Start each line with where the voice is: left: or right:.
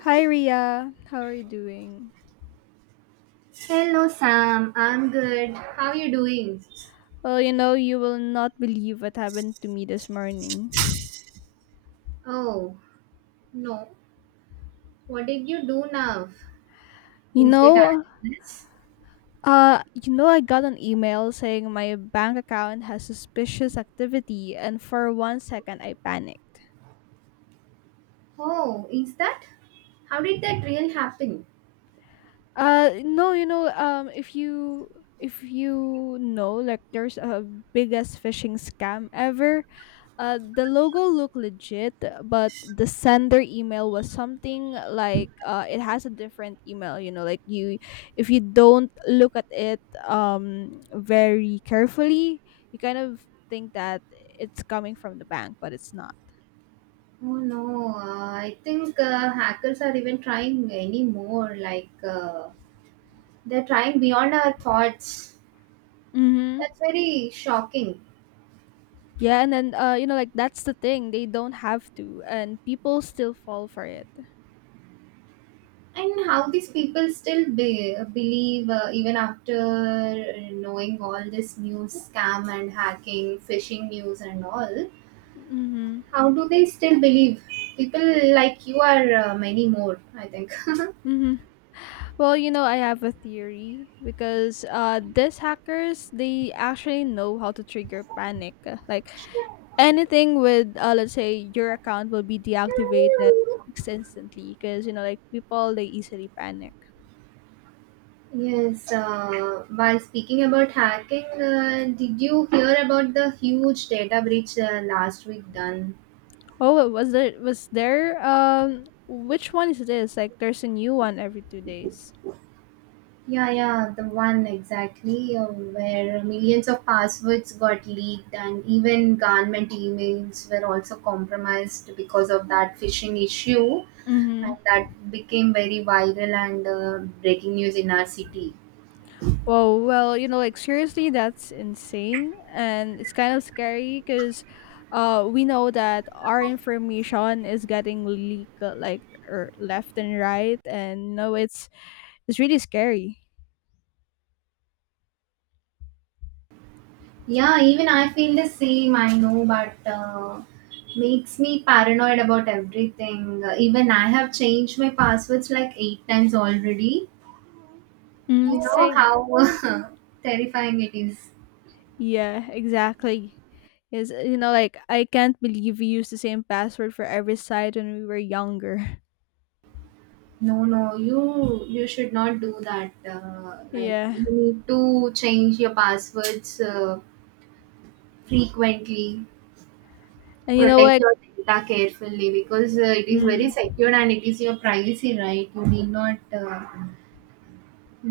left: Hi Ria, how are you doing?
right: Hello, Sam. I'm good. How you doing?
left: Well, you know, you will not believe what happened to me this morning.
right: Oh, no. What did you do now?
left: You
right: Is that
left: know,
right: illness?
left: you know, I got an email saying my bank account has suspicious activity, and for 1 second, I panicked.
right: Oh, is that? How did that really happen?
left: No, you know, if you know, like, there's a biggest phishing scam ever. The logo looked legit, but the sender email was something like it has a different email. You know, like if you don't look at it very carefully, you kind of think that it's coming from the bank, but it's not.
right: Oh no, I think hackers are even trying anymore. Like they're trying beyond our thoughts.
left: Mm-hmm.
right: That's very shocking.
left: Yeah, and then you know, like that's the thing. They don't have to, and people still fall for it.
right: And how these people still believe even after knowing all this news scam and hacking phishing news and all,
left: Mm-hmm.
right: how do they still believe people like you are many more, I think.
left: hmm Well, you know, I have a theory because these hackers, they actually know how to trigger panic. Like anything with, let's say, your account will be deactivated instantly because you know, like people, they easily panic.
right: Yes, while speaking about hacking, did you hear about the huge data breach last week done?
left: Oh, was there which one is this? Like, there's a new one every 2 days.
right: Yeah, yeah, the one exactly where millions of passwords got leaked and even government emails were also compromised because of that phishing issue, and
left: Mm-hmm.
right: that became very viral and breaking news in our city.
left: Whoa, well, you know, like seriously, that's insane. And it's kind of scary because we know that our information is getting leaked like left and right. And you know, it's really scary.
right: Yeah, even I feel the same, I know, but makes me paranoid about everything. Even I have changed my passwords like eight times already.
left: Mm,
right: You know
left: same.
right: how terrifying it is.
left: Yeah, exactly. Is You know, like I can't believe we used the same password for every site when we were younger.
right: No, no, you should not do that. Like
left: Yeah.
right: you need to change your passwords frequently.
left: And you know,
right: Protect
left: like,
right: your data carefully because it is very secure and it is your privacy, right? You need not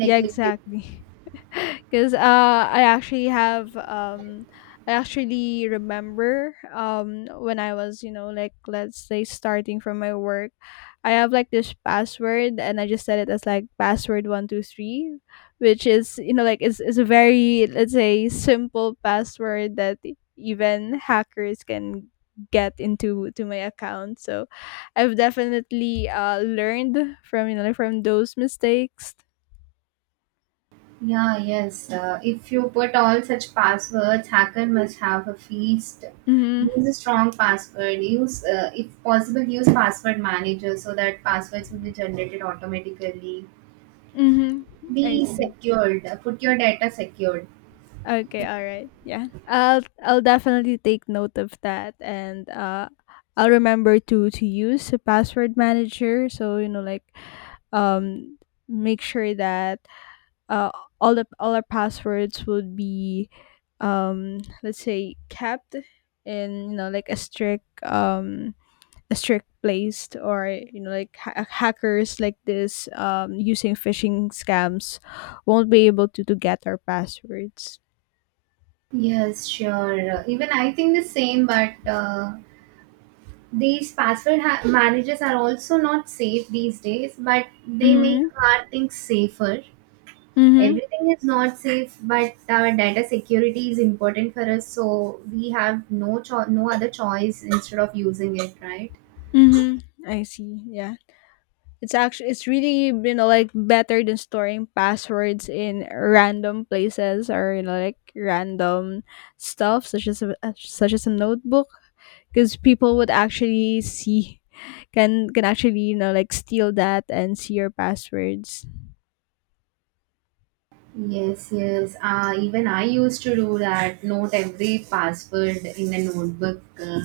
left: yeah,
right: it.
left: exactly. Because I actually remember when I was, you know, like, let's say, starting from my work, I have like this password and I just set it as like password 123, which is, you know, like it's is a very, let's say, simple password that even hackers can get into to my account. So I've definitely learned from, you know, like, from those mistakes.
right: Yeah, yes. If you put all such passwords, hacker must have a feast.
left: Mm-hmm.
right: Use a strong password. Use, if possible, use password manager so that passwords will be generated automatically.
left: Mhm. I
right: Be
left: see.
right: secured. Put your data secured.
left: Okay, all right. Yeah. I'll definitely take note of that, and I'll remember to use a password manager, so you know like, um make sure that uh all the all our passwords would be, let's say, kept in, you know, like a strict, strict placed, or you know like hackers like this, using phishing scams won't be able to get our passwords.
right: Yes, sure. Even I think the same, but these password managers are also not safe these days, but they make
left: mm-hmm
right: our things safer.
left: mm-hmm
right: Everything is not safe, but our data security is important for us, so we have no no other choice instead of using it, right?
left: mm-hmm I see. Yeah. It's actually it's really, you know, like, better than storing passwords in random places, or you know like random stuff such as such as a notebook, because people would actually see, can actually, you know, like, steal that and see your passwords.
right: Yes, yes. Even I used to do that. Note every password in a notebook.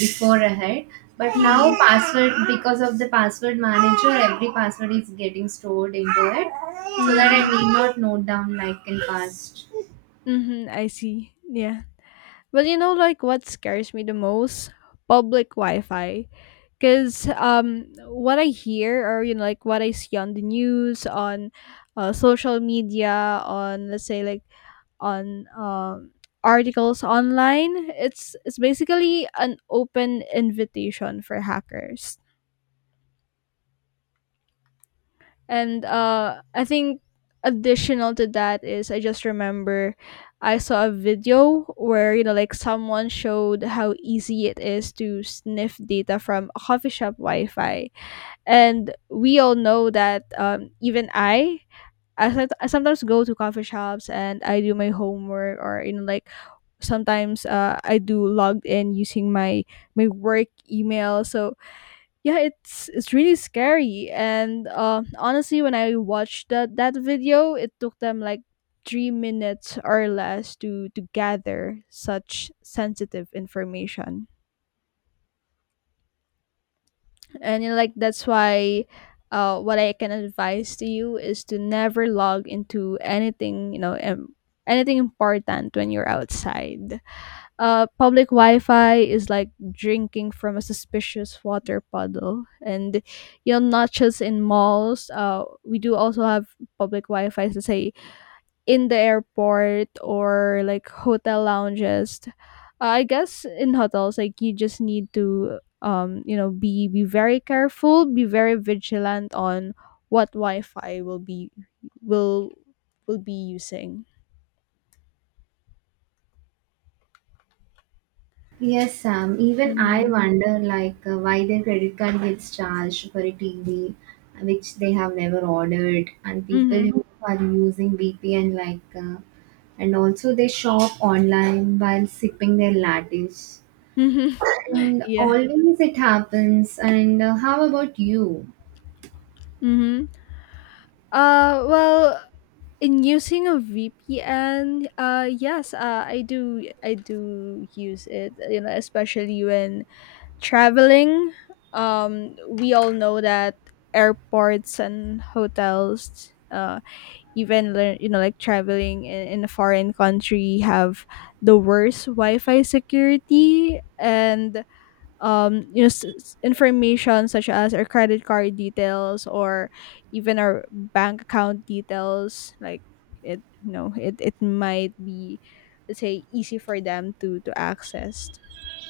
right: Before ahead, but now password, because of the password manager, every password is getting stored into it, so that I
left: Mm-hmm.
right: need not note down like in past.
left: Mm-hmm. I see. Yeah. Well, you know, like, what scares me the most? Public Wi-Fi. Because what I hear, or you know, like what I see on the news, on social media, on, let's say, like, on articles online, it's basically an open invitation for hackers. And I think additional to that is I just remember I saw a video where you know like someone showed how easy it is to sniff data from a coffee shop Wi-Fi, and we all know that, even I sometimes go to coffee shops and I do my homework, or you know like sometimes I do logged in using my work email. So yeah, it's really scary, and honestly, when I watched that video, it took them like 3 minutes or less to gather such sensitive information. And you know, like, that's why, what I can advise to you is to never log into anything, you know, anything important when you're outside. Public Wi-Fi is like drinking from a suspicious water puddle, and you know, not just in malls, we do also have public Wi-Fi, to say, in the airport or like hotel lounges. I guess in hotels, like, you just need to, you know, be very careful, be very vigilant on what Wi-Fi will will be using.
right: Yes, Sam, even I
left: Mm-hmm.
right: wonder like, why their credit card gets charged for a TV which they have never ordered, and people
left: Mm-hmm.
right: who are using VPN like, and also they shop online while sipping their lattes,
left: Mm-hmm.
right: and
left: Yeah.
right: always it happens. And how about you?
left: Mm-hmm. Well, in using a VPN, yes, I do use it. You know, especially when traveling. We all know that airports and hotels, even you know, like, traveling in a foreign country, have the worst Wi-Fi security, and you know information such as our credit card details or even our bank account details, like, it you know, it might be, let's say, easy for them to access.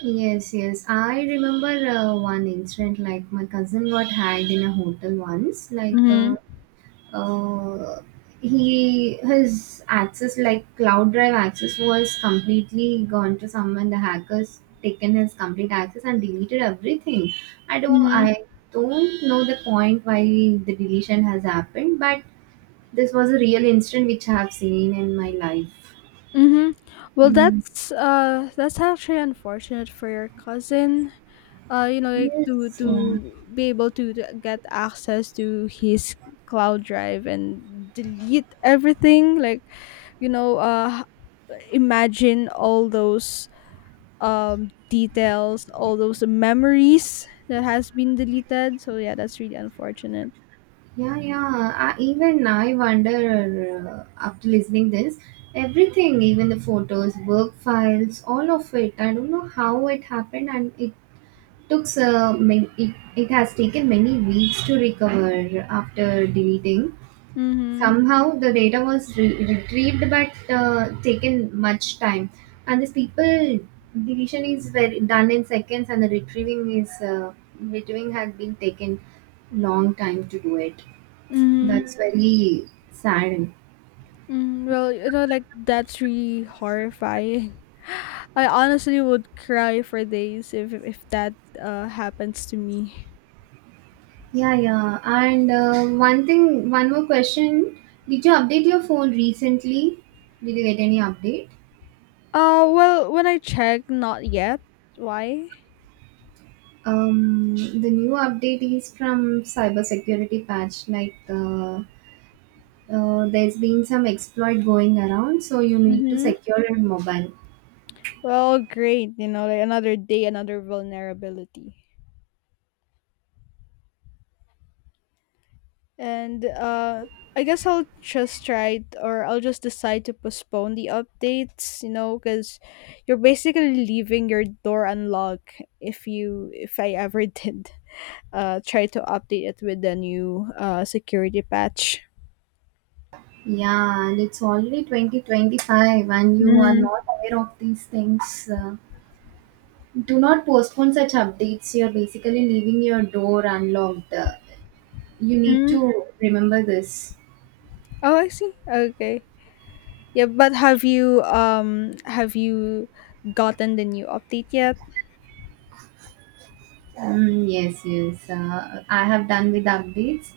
right: Yes, yes. I remember one incident like my cousin got hacked in a hotel once. Like
left: Mm-hmm.
right: uh, he, his access, like cloud drive access, was completely gone to someone. The hackers taken his complete access and deleted everything. I don't,
left: Mm-hmm.
right: I don't know the point why the deletion has happened, but this was a real incident which I have seen in my life.
left: Mm-hmm. Well,
right: Mm.
left: that's actually unfortunate for your cousin, you know, like,
right: Yes. Yeah.
left: to be able to get access to his cloud drive and delete everything. Like, you know, imagine all those details, all those memories that has been deleted. So yeah, that's really unfortunate.
right: Yeah, yeah. Even I wonder after listening this everything, even the photos, work files, all of it. I don't know how it happened, and it took it has taken many weeks to recover after deleting.
left: Mm-hmm.
right: Somehow the data was retrieved, but taken much time. And these people, deletion is very done in seconds, and the retrieving is retrieving had been taken long time to do it.
left: Mm-hmm.
right: That's very sad.
left: Mm-hmm. Well, you know, like, that's really horrifying. I honestly would cry for days if that happens to me.
right: Yeah, yeah. And one thing, one more question. Did you update your phone recently? Did you get any update?
left: Well, when I check, not yet. Why?
right: The new update is from cybersecurity patch. Like, there's been some exploit going around, so you need to
left: Mm-hmm.
right: secure your mobile.
left: Well, great. You know, like, another day, another vulnerability. And I guess I'll just try, or I'll just decide to postpone the updates. You know, because you're basically leaving your door unlocked if if I ever did, try to update it with the new security patch.
right: Yeah, and it's already 2025, and you are
left: Mm-hmm.
right: not aware of these things. Do not postpone such updates. You're basically leaving your door unlocked. You need to remember this.
left: Oh, I see. Okay. Yeah, but have you gotten the new update yet?
right: Mm, yes, yes. I have done with updates,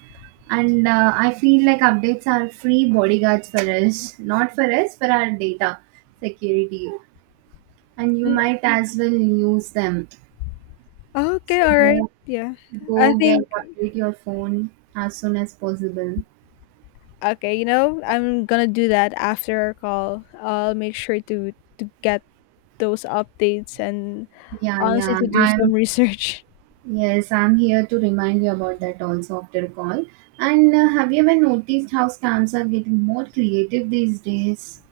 right: and I feel like updates are free bodyguards for us, not for us, for our data security. And you
left: N-
right: might as well use them. So
left: Okay, all right.
right: go,
left: Yeah. I
right: go get
left: think
right: update your phone as soon as possible.
left: okay, you know, I'm going to do that after our call. I'll make sure to get those updates, and
right: Yeah,
left: honestly,
right: yeah.
left: to do some
right: I'm—
left: research.
right: yes, I'm here to remind you about that also after a call. And have you ever noticed how scams are getting more creative these days?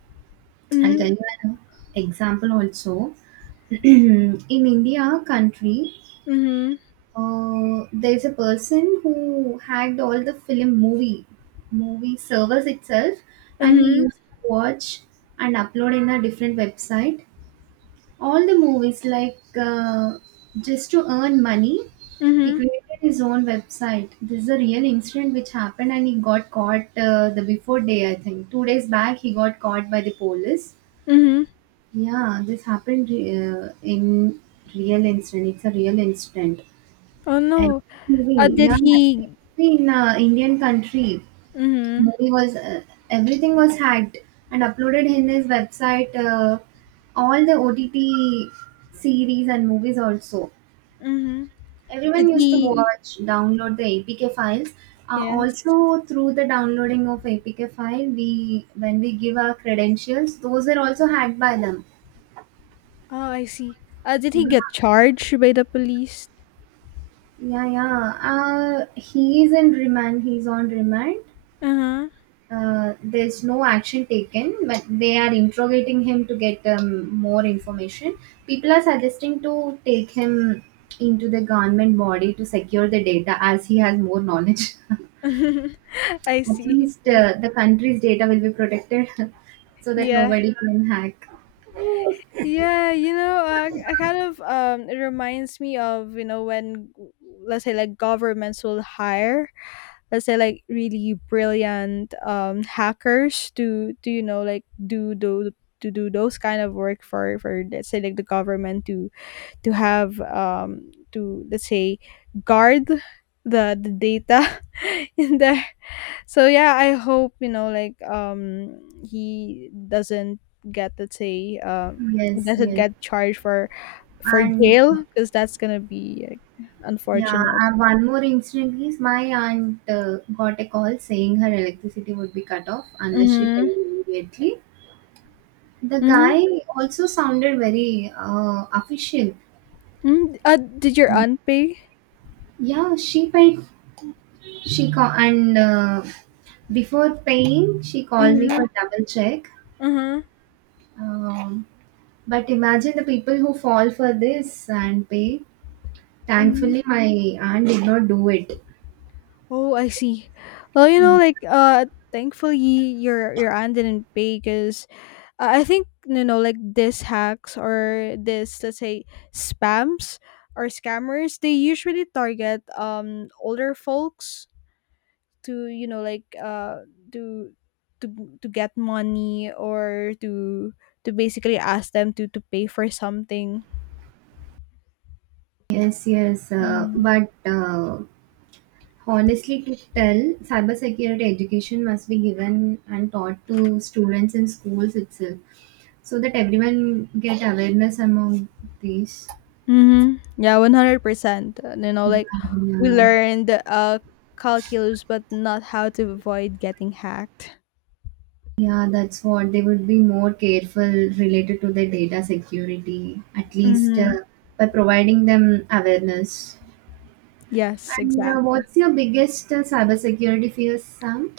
right: I'll tell
left: Mhm.
right: you an example also. In India country,
left: Mhm.
right: there's a person who hacked all the film movie movie servers itself, and he
left: Mhm.
right: used to watch and upload in a different website all the movies like, just to earn money. He
left: Mhm.
right: created his own website. This is a real incident which happened, and he got caught. The before day, I think 2 days back he got caught by the police.
left: Mhm.
right: Yeah, this happened in real incident. It's a real incident.
left: Oh
right: And
left: no.
right: movie,
left: Did
right: yeah, every
left: he
right: movie in Indian country,
left: Mhm.
right: movie was everything was hacked and uploaded in his website. All the OTT series and movies also,
left: Mhm. Did
right: everyone used to
left: he
right: watch, download the APK files.
left: Yes.
right: Also through the downloading of APK file, we when we give our credentials, those were also hacked by them.
left: Oh, I see. Did he
right: Yeah.
left: get charged by the police?
right: Yeah, yeah. He is in remand, he's on remand.
left: Uh-huh.
right: There's no action taken, but they are interrogating him to get more information. People are suggesting to take him into the government body to secure the data, as he has more knowledge.
left: I
right: At
left: see.
right: least
left: Yeah.
right: the country's data will be protected so that
left: Yeah.
right: nobody can hack.
left: Yeah, you know, I kind of it reminds me of, you know, when let's say, like, governments will hire, let's say, like, really brilliant hackers to you know like do those kind of work for, let's say, like the government to have, to, let's say, guard the data in the. So yeah, I hope you know, like, he doesn't get, let's say, he
right: Yes,
left: doesn't
right: yes.
left: get charged for
right: And
left: jail, because that's gonna be like,
right: yeah,
left: unfortunate.
right: one more incident is my aunt got a call saying her electricity would be cut off unless she
left: Mm-hmm.
right: paid immediately. The
left: Mm-hmm.
right: guy also sounded very official.
left: Mm. Uh, did your
right: Uh,
left: aunt pay?
right: Yeah, she paid. She call and before paying, she called me
left: Mm-hmm.
right: for double check.
left: Mm-hmm.
right: Um, but imagine the people who fall for this and pay.
left: Mm-hmm.
right: Thankfully, my aunt did not do it.
left: Oh, I see. Well, you know, like, thankfully your aunt didn't pay, because I think you know like, these hacks, or this, let's say, spams or scammers, they usually target older folks, to you know like, to to to get money, or to basically ask them to pay for something.
right: Yes, yes.
left: Mm.
right: But honestly, to tell, cybersecurity education must be given and taught to students in schools itself, so that everyone get awareness among these.
left: Mhm. Yeah, 100%. You know, like, we
right: Yeah,
left: learned calculus, but not how to avoid getting hacked.
right: yeah, that's what. They would be more careful related to their data security, at least
left: Mhm.
right: by providing them awareness.
left: Yes,
right: And
left: exactly.
right: what's your biggest cybersecurity fear, Sam?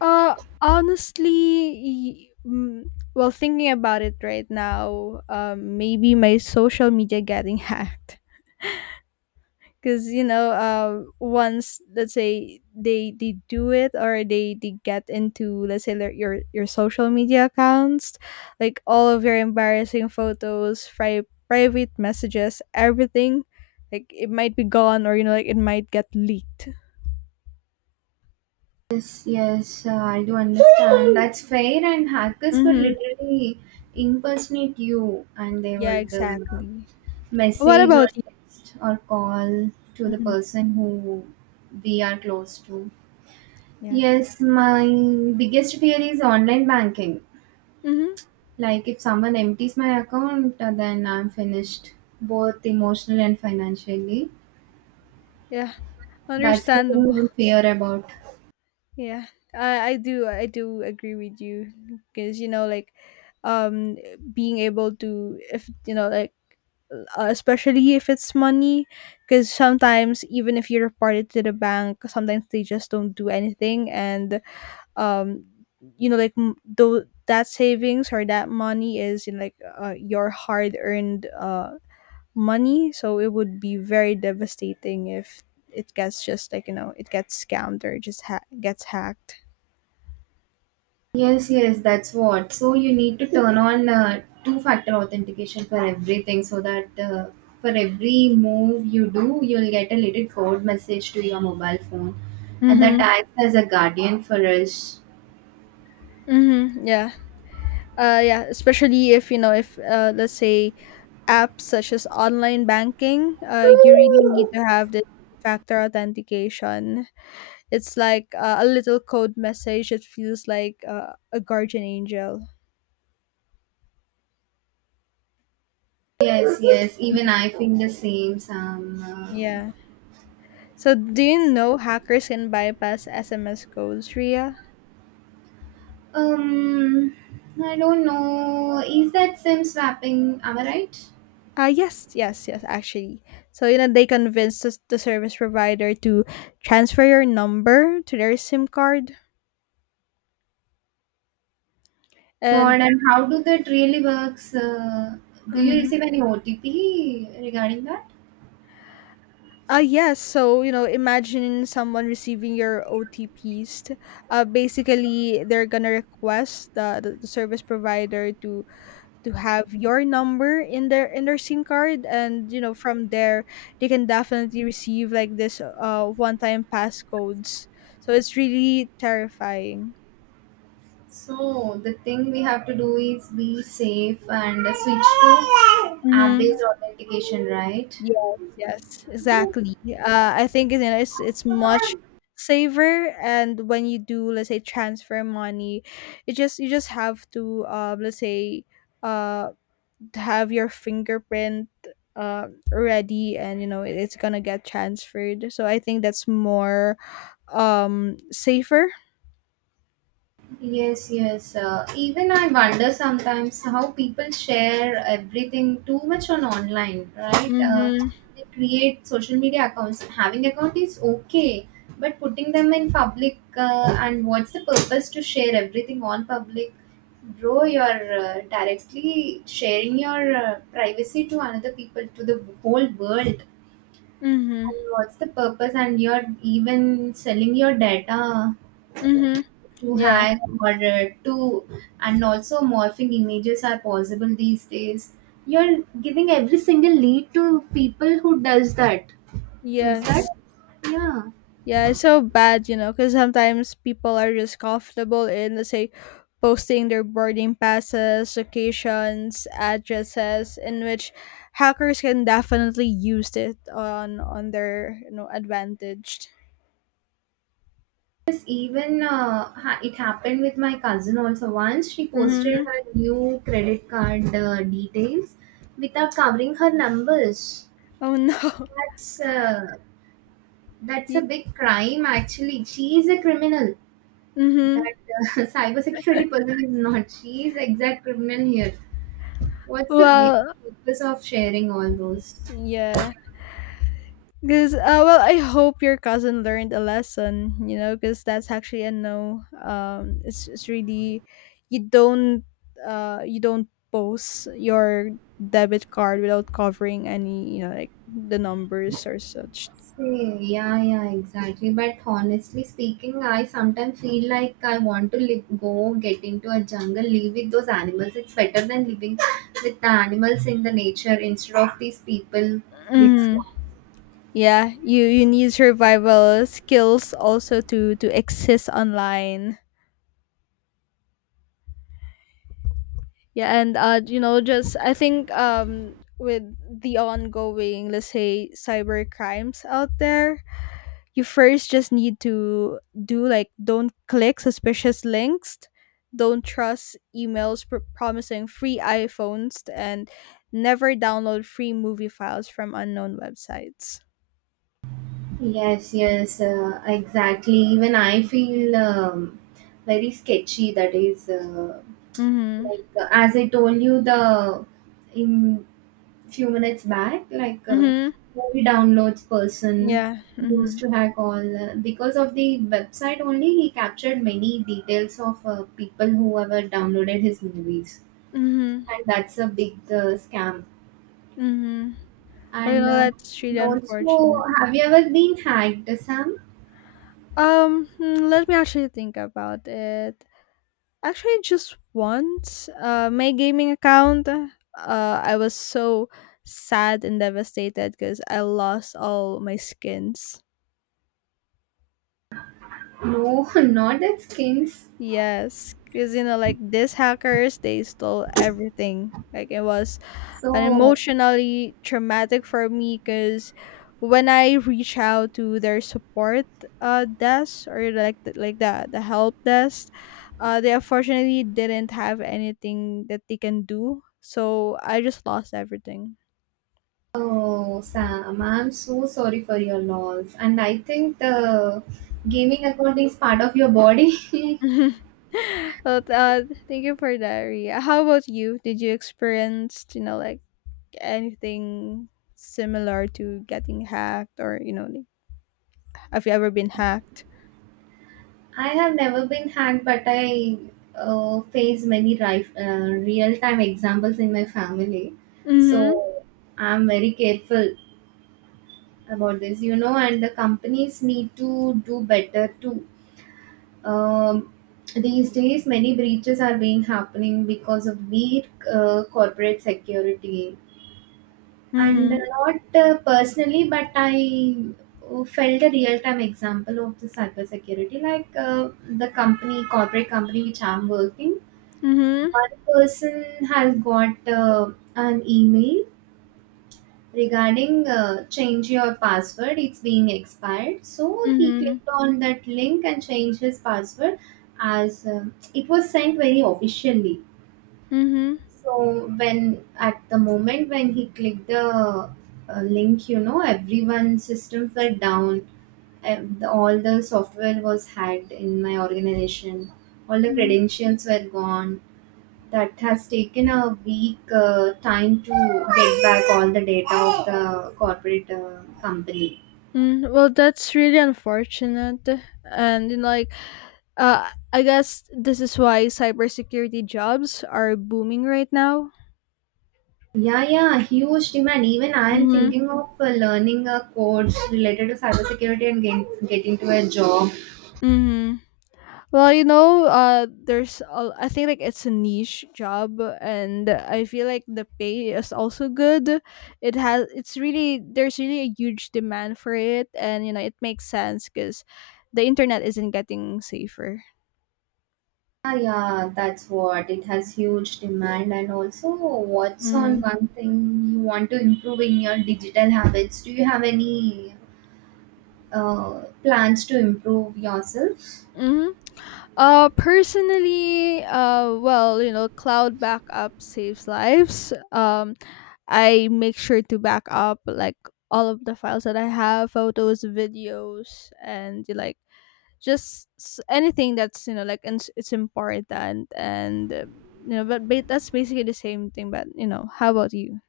left: Uh, honestly, mm, well, thinking about it right now, maybe my social media getting hacked. Because you know, once, let's say, they do it, or they get into, let's say, your social media accounts, like, all of your embarrassing photos, private messages, everything, like, it might be gone, or you know like, it might get leaked.
right: Yes, yes, I do understand. That's fair, and hackers could
left: Mm-hmm.
right: literally impersonate you, and they
left: Yeah,
right: would
left: exactly. What
right: message or
left: about you?
right: text or call to the
left: Mhm.
right: person who we are close to.
left: Yeah.
right: Yes, my biggest fear is online banking.
left: Mm-hmm.
right: Like, if someone empties my account, then I'm finished, both emotional and financially.
left: Yeah,
right: That's the thing
left: understandable.
right: I fear about.
left: Yeah, I do agree with you, because you know like, um, being able to if you know like, especially if it's money, because sometimes even if you report it to the bank, sometimes they just don't do anything, and um you know like, though that savings or that money is in like, your hard earned money, so it would be very devastating if it gets just, like, you know, it gets scammed, or just gets hacked.
right: Yes, yes, that's what. So you need to turn on two-factor authentication for everything so that for every move you do, you'll get a little code message to your mobile phone, and that
left: Mm-hmm.
right: acts as a guardian for us.
left: Mm-hmm. Yeah. Yeah. Especially if you know, if let's say, apps such as online banking, you really need to have this factor authentication. It's like, a little code message. It feels like, a guardian angel.
right: Yes, yes, even I think the same, Sam.
left: Yeah. So do you know hackers can bypass SMS codes, Ria?
right: Um, I don't know. Is that SIM swapping? Am I right?
left: Yes, actually. So, you know, they convinced the service provider to transfer your number to their SIM card. And,
right: God, and how do that really works? Do you
left: mm,
right: receive any OTP regarding that?
left: yes, so, you know, imagine someone receiving your OTPs. Basically, they're gonna request the service provider to have your number in their SIM card. And, you know, from there, they can definitely receive like this one time passcodes. So it's really terrifying.
right: So the thing we have to do is be safe and switch to
left: Mm-hmm.
right: app-based authentication, right?
left: Yes, yes, exactly. I think you know it's much safer, and when you do, let's say, transfer money, it just you just have to, let's say, uh, to have your fingerprint, ready, and you know it's gonna get transferred. So I think that's more safer.
right: Yes, yes. Even I wonder sometimes how people share everything too much on online, right?
left: Mm-hmm.
right: They create social media accounts. Having account is okay, but putting them in public, and what's the purpose to share everything on public? Bro, you're directly sharing your privacy to another people, to the whole world.
left: Mm-hmm.
right: And what's the purpose? And you're even selling your data
left: Mm-hmm.
right: too
left: Yeah.
right: high or too, and also morphing images are possible these days. You're giving every single lead to people who does that, is that?
left: Yes.
right: Yeah.
left: Yeah, it's so bad, you know, because sometimes people are just comfortable in, let's say, posting their boarding passes, locations, addresses, in which hackers can definitely use it on on their advantage.
right: Yes, even it happened with my cousin also. Once she posted
left: Mm-hmm.
right: her new credit card details without covering her numbers.
left: Oh no.
right: That's that's a
left: Yeah.
right: big crime. Actually, she is a criminal. That
left: Mm-hmm.
right: cybersecurity person is not. She is exact criminal here. What's the main
left: Well,
right: purpose of sharing all those?
left: yeah. Because, well, I hope your cousin learned a lesson, you know, because that's actually a no. It's really, you don't, you don't post your debit card without covering any, you know, like the numbers or such.
right: See, yeah, yeah, exactly. But honestly speaking, I sometimes feel like I want to live, go get into a jungle, live with those animals. It's better than living with the animals in the nature instead of these people with.
left: Mm, yeah, you need survival skills also to exist online. Yeah, and, you know, just, I think, with the ongoing, let's say, cyber crimes out there, you first just need to do like, don't click suspicious links, don't trust emails promising free iPhones, and never download free movie files from unknown websites.
right: Yes, yes, exactly. Even I feel very sketchy. That is.
left: Mm-hmm.
right: Like as I told you, the in few minutes back, like
left: Mm-hmm.
right: movie downloads person
left: Yeah.
right: used
left: Mm-hmm.
right: to hack all. Because of the website only, he captured many details of people who ever downloaded his movies,
left: Mm-hmm.
right: and that's a big scam.
left: Mm-hmm. Well, you
right: And
left: know, that's really
right: and also,
left: unfortunate.
right: have you ever been hacked, Sam?
left: Um hmm, let me actually think about it. Actually, just once, my gaming account, I was so sad and devastated because I lost all my skins.
right: No, not at skins,
left: Yes, because you know, like these hackers, they stole everything. Like it was and
right: so—
left: emotionally traumatic for me because when I reach out to their support desk, or like like the help desk, they unfortunately didn't have anything that they can do. So I just lost everything.
right: Oh, Sam, I'm so sorry for your loss. And I think the gaming account is part of your body.
left: Well, uh, thank you for that, Ria. How about you? Did you experience, you know, like anything similar to getting hacked, or, you know, like, have you ever been hacked?
right: I have never been hacked, but I face many real-time examples in my family.
left: Mm-hmm.
right: So I'm very careful about this, you know, and the companies need to do better too. Um, these days, many breaches are being happening because of weak corporate security, and
left: Mm-hmm.
right: not personally, but I felt a real-time example of the cybersecurity, like the company corporate company which I'm working,
left: Mm-hmm.
right: one person has got an email regarding, change your password, it's being expired. So he
left: Mhm.
right: clicked on that link and changed his password, as it was sent very officially.
left: Mhm.
right: So when at the moment when he clicked the link, you know, everyone's systems were down. All the software was hacked in my organization. All the
left: Mhm.
right: credentials were gone. That has taken a week time to get back all the data of the corporate company.
left: Mm, well, that's really unfortunate, and in like, I guess this is why cybersecurity jobs are booming right now.
right: Yeah, yeah, huge demand. Even I am
left: Mhm.
right: thinking of learning a course related to cybersecurity and get into a job.
left: Mhm. Well, you know, there's a, I think like it's a niche job, and I feel like the pay is also good. It's really, there's really a huge demand for it, and you know, it makes sense because the internet isn't getting safer.
right: Ah, yeah, that's what. It has huge demand. And also, what's on
left: Mhm.
right: one thing you want to improve in your digital habits? Do you have any plans to improve yourself?
left: Mhm. Personally, well, you know, cloud backup saves lives. I make sure to back up like all of the files that I have, photos, videos, and like just anything that's you know like and it's important, and you know, but that's basically the same thing. But you know, how about you?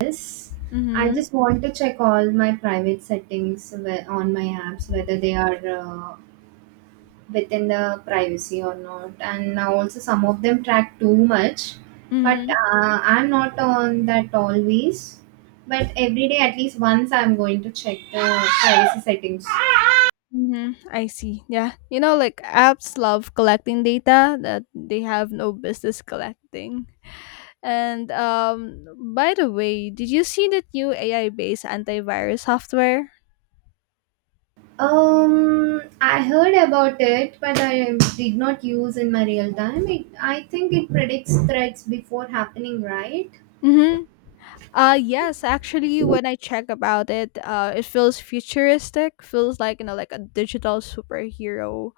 right: Yes. I
left: Mm-hmm.
right: just want to check all my private settings on my apps, whether they are uh, within the privacy or not, and now also some of them track too much, but
left: Mm-hmm.
right: I'm not on that always. But every day, at least once, I'm going to check the privacy settings.
left: Mm-hmm. I see. Yeah. You know, like apps love collecting data that they have no business collecting. And by the way, did you see that new AI-based antivirus software?
right: I heard about it, but I did not use in my real time. I think it predicts threats before happening, right?
left: Mm-hmm. Yes, actually, when I check about it, it feels futuristic, feels like, you know, like a digital superhero.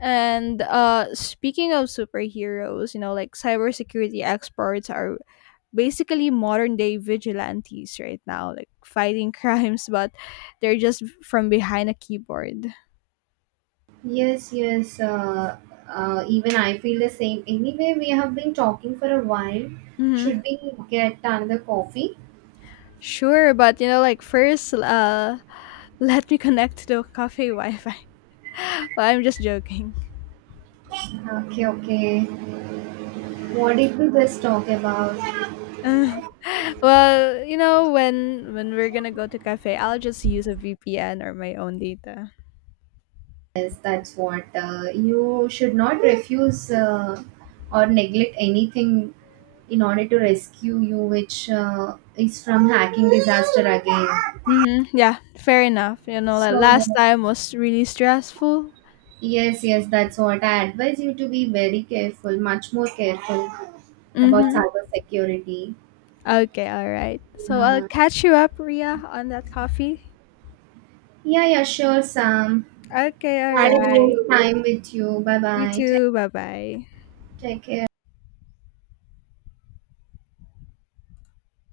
left: And speaking of superheroes, you know, like cybersecurity experts are basically modern day vigilantes right now, like fighting crimes, but they're just from behind a keyboard.
right: Yes, yes. Even I feel the same. Anyway, we have been talking for a while. Should
left: Mm-hmm.
right: we get another coffee?
left: Sure, but you know, like first, let me connect to the cafe Wi-Fi. Well, I'm just joking.
right: Okay, okay. What did we just talk about?
left: Well, you know, when we're gonna go to cafe, I'll just use a VPN or my own data.
right: Yes, that's what. You should not refuse or neglect anything in order to rescue you, which is from hacking disaster again.
left: Mm-hmm. Yeah, fair enough. You know, like
right: So,
left: last time was really stressful.
right: yes, yes, that's what. I advise you to be very careful, much more careful about
left: Mm-hmm.
right: cyber security.
left: Okay, all right. So I'll
right: Uh,
left: catch you up, Ria, on that coffee.
right: yeah, yeah, sure, Sam.
left: Okay, all
right: Had a great
left: right.
right: time with you. Bye
left: You
right: bye. Take,
left: too. Bye bye.
right: take care.